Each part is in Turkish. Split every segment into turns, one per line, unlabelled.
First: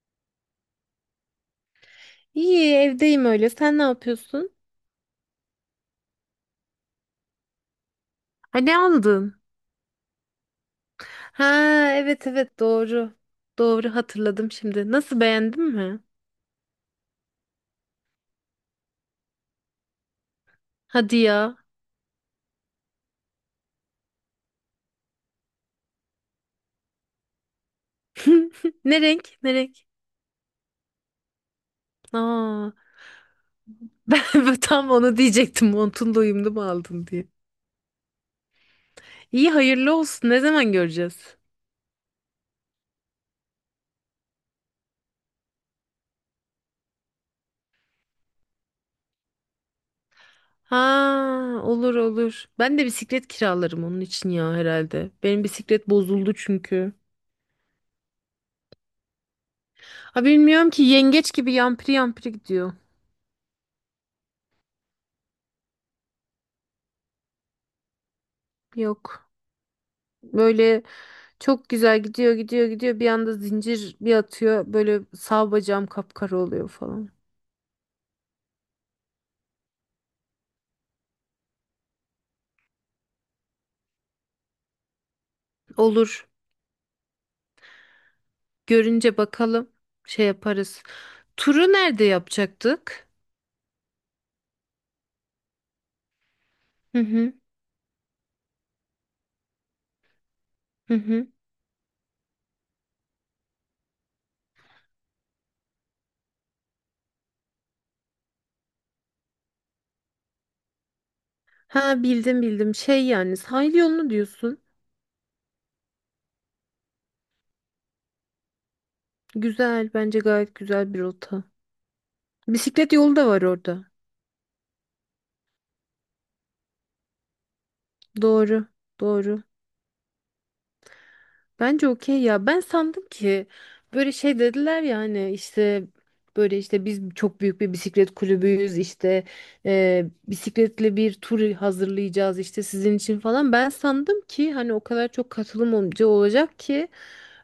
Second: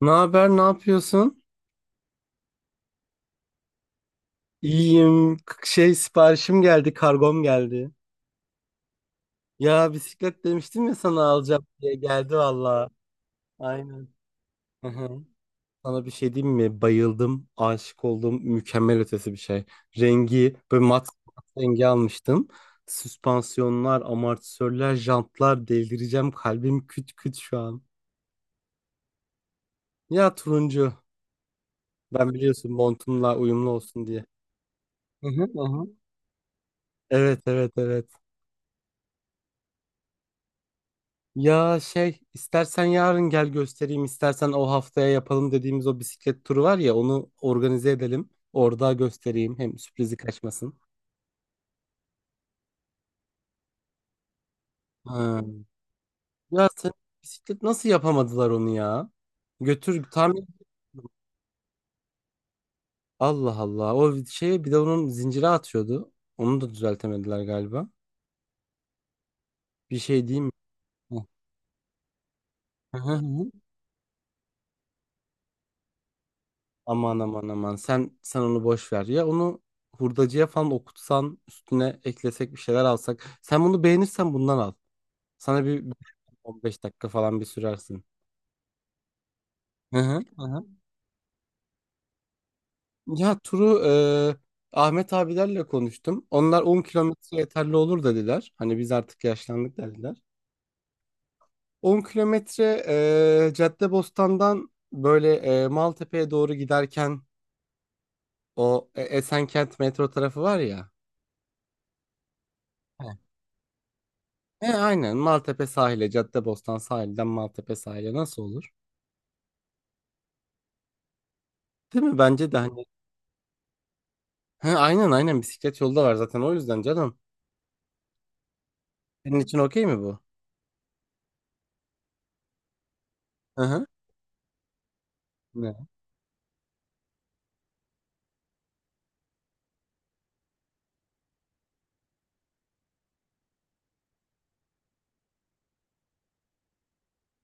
Ne haber, ne yapıyorsun?
İyi, evdeyim öyle. Sen ne yapıyorsun?
İyiyim. Şey, siparişim geldi, kargom geldi.
Ha, ne aldın?
Ya bisiklet demiştim ya sana
Ha,
alacağım diye
evet
geldi
evet
valla.
doğru. Doğru
Aynen.
hatırladım
Hı
şimdi.
hı.
Nasıl, beğendin mi?
Sana bir şey diyeyim mi? Bayıldım, aşık oldum. Mükemmel ötesi bir şey. Rengi böyle mat,
Hadi
mat
ya.
rengi almıştım. Süspansiyonlar, amortisörler, jantlar, delireceğim. Kalbim küt küt şu an.
Ne renk? Ne renk?
Ya turuncu. Ben biliyorsun
Aa,
montumla uyumlu olsun
ben
diye.
ben tam onu
Hı hı, hı
diyecektim.
hı.
Montun da uyumlu mu aldın diye.
Evet, evet, evet.
İyi, hayırlı olsun. Ne zaman göreceğiz?
Ya şey, istersen yarın gel göstereyim, istersen o haftaya yapalım dediğimiz o bisiklet turu var ya, onu organize edelim. Orada göstereyim, hem sürprizi kaçmasın.
Ha, olur olur. Ben de bisiklet kiralarım onun için ya herhalde.
Ha.
Benim bisiklet bozuldu
Ya sen
çünkü.
Bisiklet nasıl yapamadılar onu ya? Götür
Ha,
tamir.
bilmiyorum ki, yengeç gibi yampiri yampiri gidiyor.
Allah Allah, o şeye bir de onun zincire atıyordu. Onu da düzeltemediler galiba.
Yok.
Bir şey diyeyim mi?
Böyle
Hı.
çok güzel gidiyor gidiyor
Hı
gidiyor bir
hı
anda
hı.
zincir bir atıyor, böyle sağ bacağım kapkara oluyor falan.
Aman aman aman, sen onu boş ver ya, onu hurdacıya falan okutsan üstüne eklesek bir şeyler alsak. Sen bunu beğenirsen bundan al. Sana bir
Olur,
15 dakika falan bir sürersin.
görünce bakalım
Hı hı,
şey
hı hı.
yaparız. Turu nerede yapacaktık?
Ya turu, Ahmet abilerle konuştum. Onlar 10
Hı hı,
kilometre yeterli olur dediler. Hani biz artık yaşlandık dediler.
hı hı.
10 kilometre, Caddebostan'dan böyle, Maltepe'ye doğru giderken o Esenkent metro tarafı var ya.
Ha, bildim bildim, şey,
He.
yani sahil yolunu diyorsun.
Aynen Caddebostan sahilden Maltepe sahile nasıl olur?
Güzel, bence gayet güzel bir rota.
Değil mi? Bence de hani.
Bisiklet yolu da var orada.
He, aynen aynen bisiklet yolda var zaten, o yüzden canım.
Doğru
Senin
doğru.
için okey mi bu?
Bence okey ya. Ben sandım ki
Hı hı.
böyle şey dediler ya, hani
Ne?
işte böyle, işte biz çok büyük bir bisiklet kulübüyüz, işte bisikletle bir tur hazırlayacağız işte sizin için falan. Ben sandım ki hani o kadar çok katılım olunca olacak ki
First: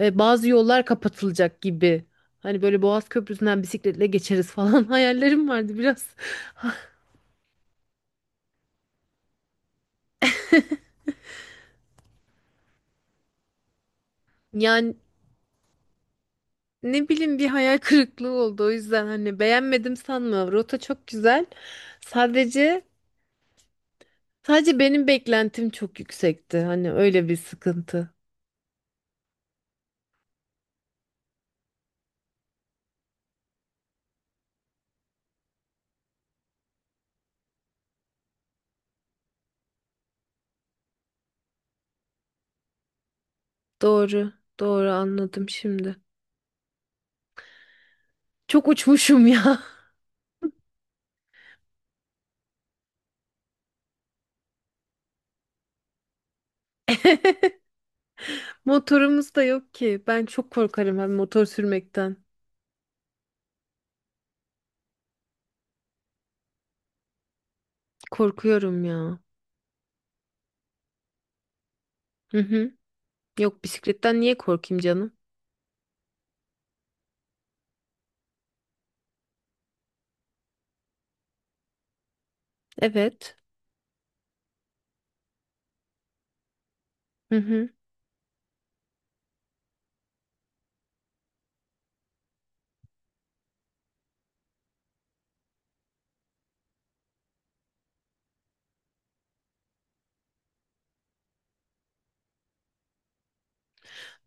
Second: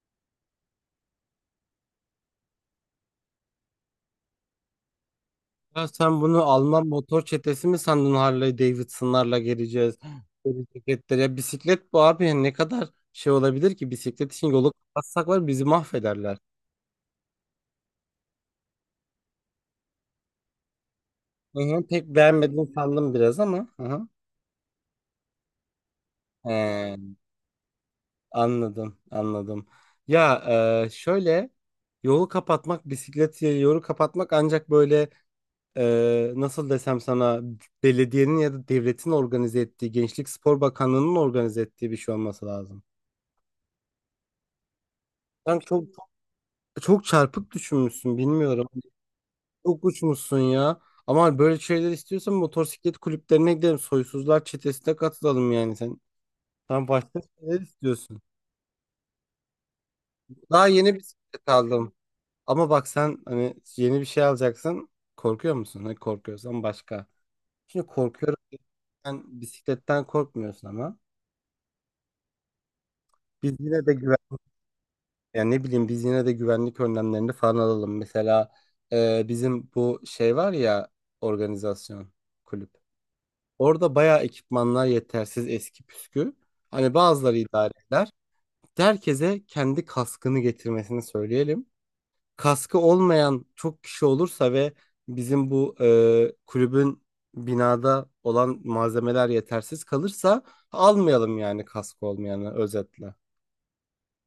bazı yollar kapatılacak gibi. Hani böyle Boğaz Köprüsü'nden bisikletle geçeriz falan, hayallerim vardı
Ya
biraz.
sen bunu Alman motor çetesi mi sandın, Harley Davidson'larla geleceğiz? Böyle ceketler. Ya bisiklet bu abi, ne kadar şey olabilir ki, bisiklet için yolu
Yani
kapatsak var bizi mahvederler.
ne bileyim, bir hayal kırıklığı oldu, o yüzden hani beğenmedim sanma. Rota çok güzel.
Hı hı, pek beğenmedim
Sadece
sandım biraz ama. Hı hı.
Sadece benim beklentim çok yüksekti. Hani
He,
öyle bir sıkıntı.
anladım anladım. Ya, şöyle, yolu kapatmak bisiklet yolu kapatmak ancak böyle, nasıl desem sana, belediyenin ya da devletin organize ettiği, Gençlik Spor Bakanlığı'nın organize ettiği bir şey olması lazım.
Doğru, doğru, anladım
Ben çok
şimdi.
Çok çarpık düşünmüşsün, bilmiyorum.
Çok uçmuşum ya.
Çok uçmuşsun ya. Ama böyle şeyler istiyorsan motosiklet kulüplerine gidelim. Soysuzlar çetesine katılalım yani sen. Sen başka şeyler istiyorsun.
Motorumuz da yok ki. Ben çok
Daha yeni
korkarım hem motor
bisiklet aldım.
sürmekten.
Ama bak sen hani yeni bir şey alacaksın. Korkuyor musun? Hani korkuyorsan başka. Şimdi korkuyorum.
Korkuyorum ya.
Sen bisikletten korkmuyorsun ama.
Hı hı.
Biz
Yok,
yine de güven
bisikletten niye korkayım canım?
Yani ne bileyim, biz yine de güvenlik önlemlerini falan alalım. Mesela bizim bu şey var ya, organizasyon, kulüp.
Evet.
Orada bayağı ekipmanlar yetersiz, eski püskü. Hani
Hı
bazıları
hı.
idare eder. Herkese kendi kaskını getirmesini söyleyelim. Kaskı olmayan çok kişi olursa ve bizim bu kulübün binada olan malzemeler yetersiz kalırsa, almayalım yani kaskı olmayanı, özetle.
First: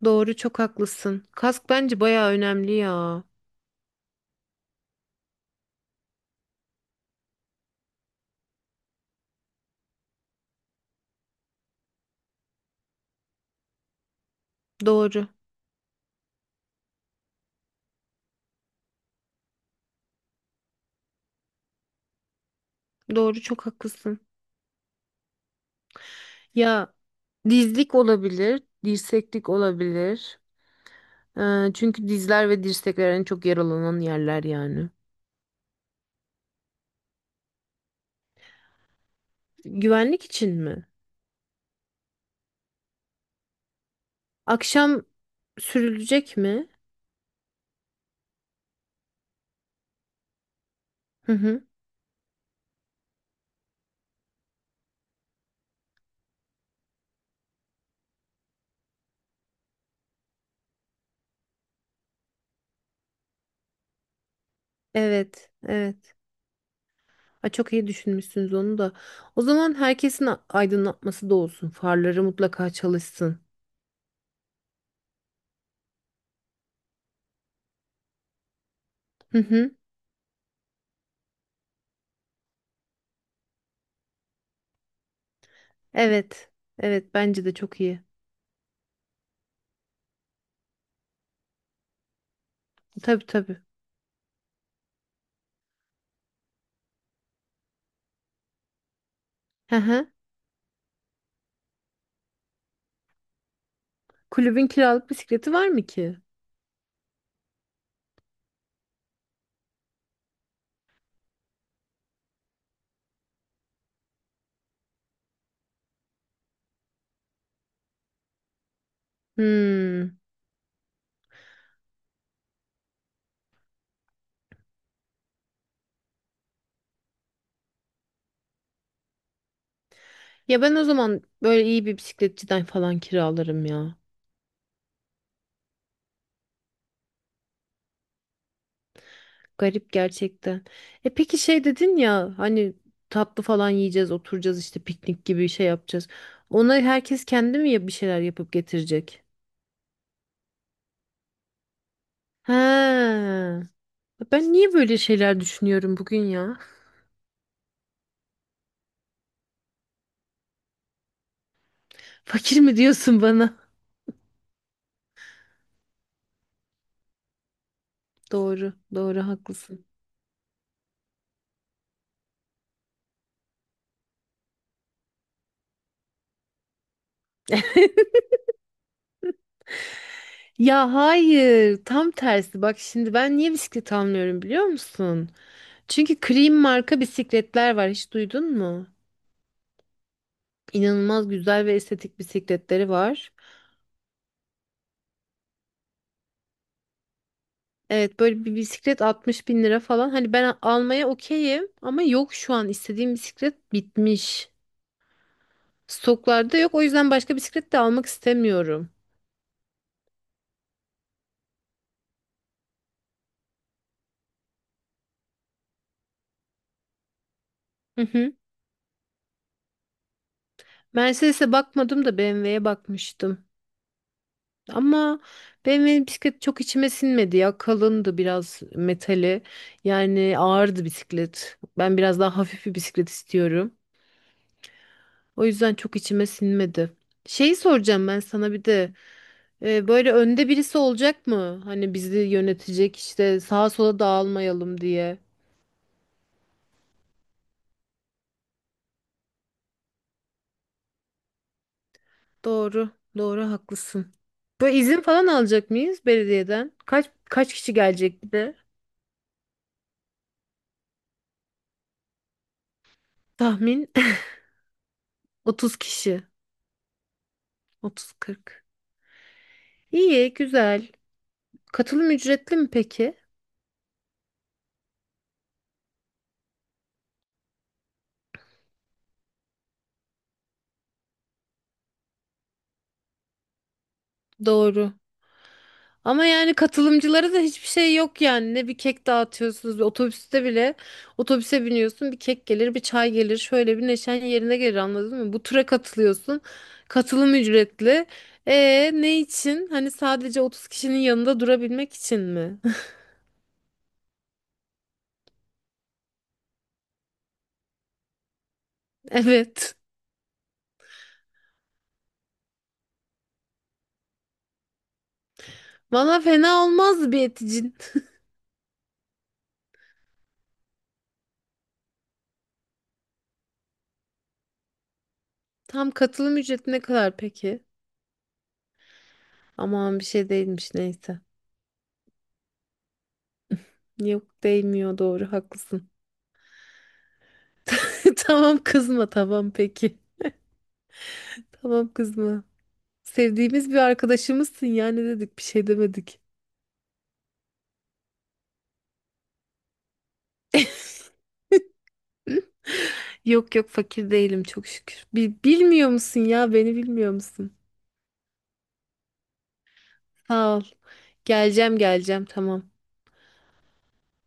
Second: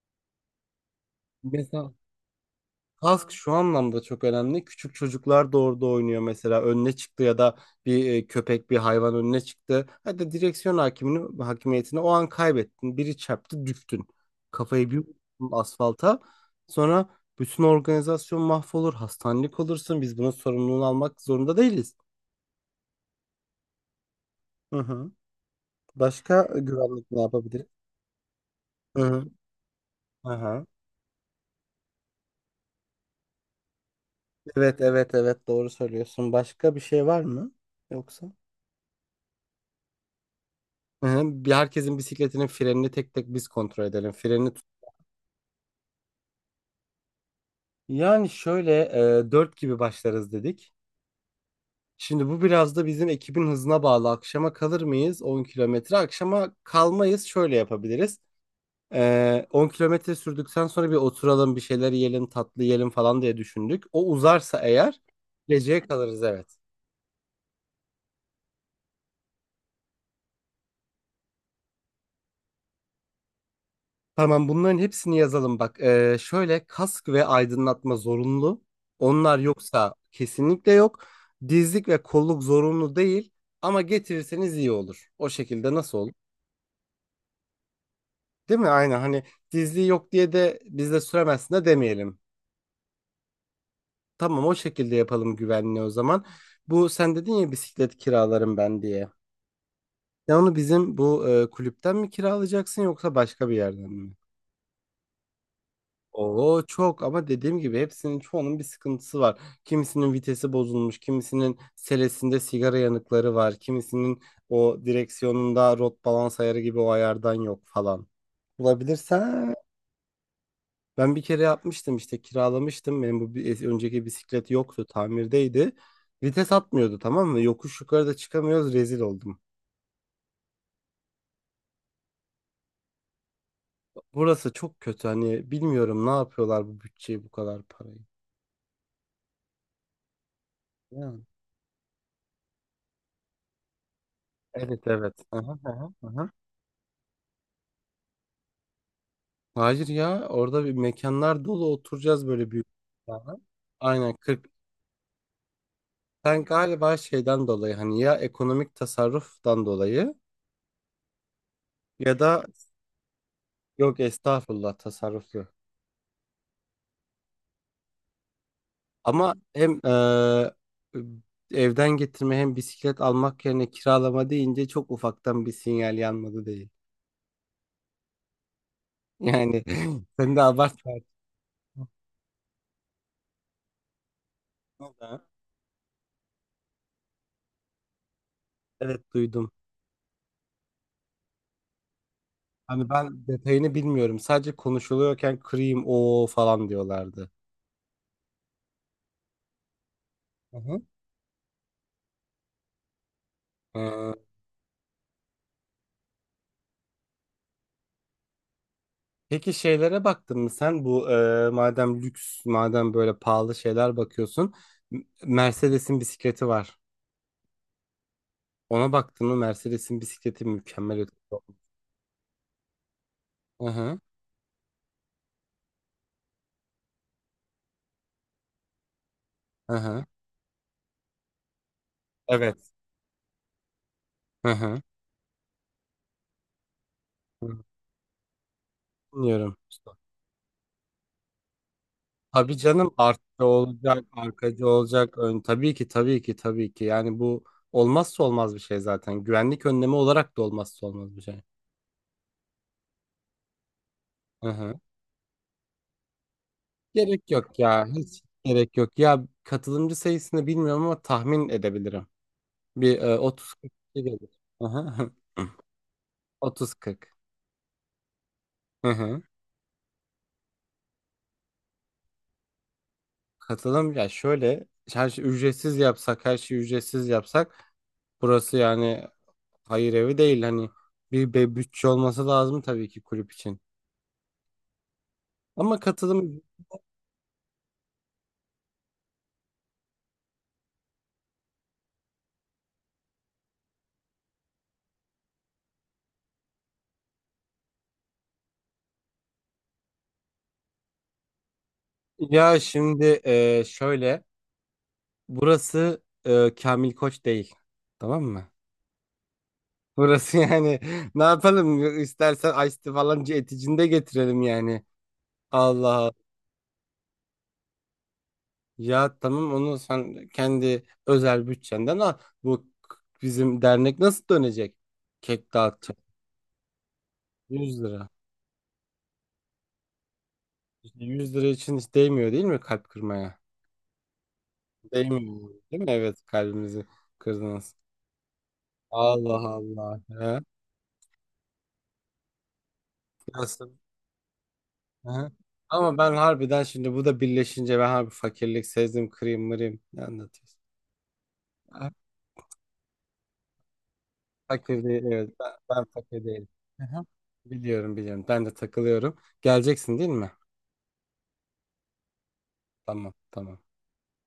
Doğru, çok haklısın. Kask
Mesela
bence bayağı önemli ya.
Kask şu anlamda çok önemli. Küçük çocuklar da orada oynuyor mesela. Önüne çıktı ya da bir köpek, bir hayvan önüne çıktı. Hadi direksiyon hakimiyetini o an kaybettin. Biri çarptı, düştün. Kafayı bir
Doğru.
vurdun asfalta. Sonra bütün organizasyon mahvolur. Hastanelik olursun. Biz bunun sorumluluğunu almak zorunda değiliz.
Doğru, çok haklısın.
Hı hı. Başka
Ya
güvenlik ne yapabiliriz?
dizlik olabilir,
Hı hı.
dirseklik olabilir.
Aha.
Çünkü dizler ve dirsekler en çok yaralanan yerler
Evet,
yani.
evet, evet. Doğru söylüyorsun. Başka bir şey var mı? Yoksa?
Güvenlik için mi?
Hı hı. Bir, herkesin bisikletinin frenini tek tek biz kontrol edelim.
Akşam sürülecek mi?
Yani şöyle, 4 gibi başlarız dedik.
Hı hı.
Şimdi bu biraz da bizim ekibin hızına bağlı. Akşama kalır mıyız 10 kilometre? Akşama kalmayız. Şöyle yapabiliriz. 10 kilometre sürdükten sonra bir oturalım, bir şeyler yiyelim, tatlı yiyelim falan diye düşündük. O uzarsa eğer
Evet,
geceye
evet.
kalırız, evet.
Ay, çok iyi düşünmüşsünüz onu da. O zaman herkesin aydınlatması da olsun. Farları mutlaka çalışsın.
Tamam, bunların hepsini yazalım bak. Şöyle, kask ve aydınlatma zorunlu.
Hı
Onlar
hı.
yoksa kesinlikle yok. Dizlik ve kolluk zorunlu değil ama getirirseniz iyi olur. O şekilde nasıl olur?
Evet, evet. Bence de çok iyi.
Değil mi? Aynen hani, dizliği yok diye de biz de süremezsin de demeyelim.
Tabii tabii.
Tamam, o şekilde yapalım güvenliği o zaman. Bu sen dedin ya bisiklet kiralarım ben diye.
Hı hı.
Ya onu bizim bu kulüpten mi kiralayacaksın yoksa başka bir yerden mi?
Kulübün kiralık bisikleti var mı ki?
Oo çok, ama dediğim gibi çoğunun bir sıkıntısı var. Kimisinin vitesi bozulmuş, kimisinin selesinde sigara yanıkları var, kimisinin o direksiyonunda rot balans ayarı gibi o ayardan yok falan. Bulabilirsen,
Hmm.
ben bir kere yapmıştım işte, kiralamıştım. Benim bu önceki bisiklet yoktu, tamirdeydi. Vites atmıyordu tamam mı? Yokuş yukarıda çıkamıyoruz, rezil oldum.
Ya ben o zaman böyle iyi bir bisikletçiden falan kiralarım ya.
Burası çok kötü hani, bilmiyorum ne yapıyorlar bu bütçeyi, bu kadar parayı.
Garip gerçekten. E
Ya.
peki şey dedin ya hani, tatlı falan yiyeceğiz, oturacağız, işte
Evet evet.
piknik gibi
Aha,
şey
aha,
yapacağız.
aha.
Ona herkes kendi mi bir şeyler yapıp getirecek?
Hayır ya, orada bir mekanlar dolu, oturacağız böyle büyük mekana.
Ha.
Aynen 40.
Ben niye böyle şeyler düşünüyorum bugün
Sen
ya?
galiba şeyden dolayı, hani ya ekonomik tasarruftan dolayı ya da,
Fakir mi diyorsun bana?
yok estağfurullah, tasarruflu.
Doğru, doğru
Ama hem
haklısın.
evden getirme hem bisiklet almak yerine kiralama deyince, çok ufaktan bir sinyal yanmadı değil. Yani sen de abartma.
Ya hayır, tam tersi. Bak şimdi, ben niye bisiklet almıyorum biliyor musun? Çünkü Cream marka bisikletler var. Hiç duydun mu?
Evet duydum.
İnanılmaz güzel ve estetik
Hani
bisikletleri
ben
var.
detayını bilmiyorum. Sadece konuşuluyorken kırayım o falan diyorlardı.
Evet, böyle bir bisiklet 60 bin lira falan. Hani ben
Hı hı.
almaya okeyim ama yok, şu an istediğim bisiklet
Ee,
bitmiş. Stoklarda yok, o yüzden başka bisiklet de almak istemiyorum.
Peki şeylere baktın mı sen, bu madem lüks madem böyle pahalı şeyler bakıyorsun, Mercedes'in bisikleti var.
Hı hı.
Ona baktın mı? Mercedes'in bisikleti mükemmel
Mercedes'e
ötesi.
bakmadım da BMW'ye bakmıştım.
Hı hı.
Ama BMW'nin bisikleti çok içime sinmedi ya. Kalındı biraz metali.
Hı hı.
Yani ağırdı bisiklet. Ben biraz daha hafif
Evet.
bir bisiklet istiyorum.
Hı hı.
O yüzden çok içime sinmedi. Şeyi
Hı.
soracağım ben sana bir de.
Bilmiyorum.
Böyle önde birisi olacak mı? Hani bizi
Tabii canım,
yönetecek, işte
artçı
sağa sola
olacak, arkacı
dağılmayalım
olacak.
diye.
Tabii ki tabii ki tabii ki. Yani bu olmazsa olmaz bir şey zaten. Güvenlik önlemi olarak da olmazsa olmaz bir şey.
Doğru, doğru haklısın.
Hı
Böyle
hı.
izin falan alacak mıyız belediyeden? Kaç
Gerek
kaç
yok
kişi
ya. Hiç
gelecek bir de?
gerek yok. Ya katılımcı sayısını bilmiyorum ama tahmin edebilirim. Bir, 30-40
Tahmin,
kişi gelir. Aha.
30 kişi.
30-40.
30-40.
Hı hı.
İyi, güzel. Katılım ücretli mi peki?
Katılım ya şöyle, her şeyi ücretsiz yapsak, burası yani hayır evi değil hani, bir bütçe olması lazım tabii ki kulüp için.
Doğru.
Ama
Ama
katılım
yani katılımcılara da hiçbir şey yok yani. Ne bir kek dağıtıyorsunuz bir otobüste bile. Otobüse biniyorsun, bir kek gelir, bir çay gelir. Şöyle bir neşen yerine gelir, anladın mı? Bu tura katılıyorsun. Katılım ücretli. E ne için? Hani sadece 30 kişinin yanında durabilmek için mi?
Ya şimdi, şöyle, burası Kamil Koç değil, tamam mı?
Evet.
Burası yani ne yapalım, istersen Ice Tea falan eticinde getirelim yani. Allah
Valla fena olmaz bir eticin.
Ya tamam, onu sen kendi özel bütçenden al. Bu k- Bizim dernek nasıl dönecek? Kek
Tam
dağıtacak.
katılım ücreti ne kadar peki?
100 lira.
Aman, bir şey değilmiş
İşte
neyse.
100 lira için hiç değmiyor değil mi kalp kırmaya?
Yok değmiyor, doğru
Değmiyor. Değil
haklısın.
mi? Evet, kalbimizi kırdınız.
Tamam, kızma,
Allah
tamam peki.
Allah. He?
Tamam, kızma.
Nasıl?
Sevdiğimiz bir arkadaşımızsın ya, ne
He?
dedik, bir şey
Ama ben
demedik.
harbiden şimdi, bu da birleşince, ben harbi fakirlik sezdim, kırayım mırayım. Ne anlatıyorsun? Ha.
Yok yok, fakir değilim çok
Fakir değil,
şükür.
evet. Ben
Bilmiyor musun
fakir değilim.
ya, beni
Hı hı.
bilmiyor musun?
Biliyorum biliyorum. Ben de takılıyorum. Geleceksin değil mi?
Sağ ol. Geleceğim geleceğim tamam.
Tamam tamam.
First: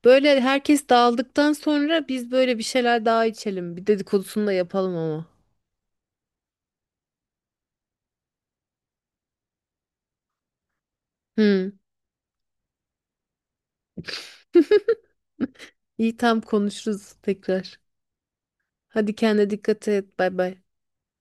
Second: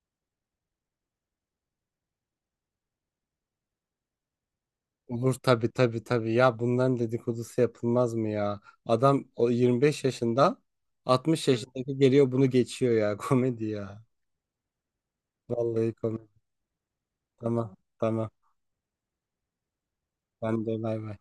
Böyle herkes dağıldıktan sonra biz böyle bir şeyler daha içelim. Bir dedikodusunu da yapalım ama.
Olur, tabii tabii tabii, ya bunların dedikodusu yapılmaz mı ya? Adam o 25 yaşında, 60
Hı.
yaşındaki geliyor, bunu geçiyor ya, komedi ya. Vallahi
İyi,
komedi.
tam konuşuruz
Tamam
tekrar.
tamam.
Hadi kendine dikkat et. Bay bay.
Ben de bay bay.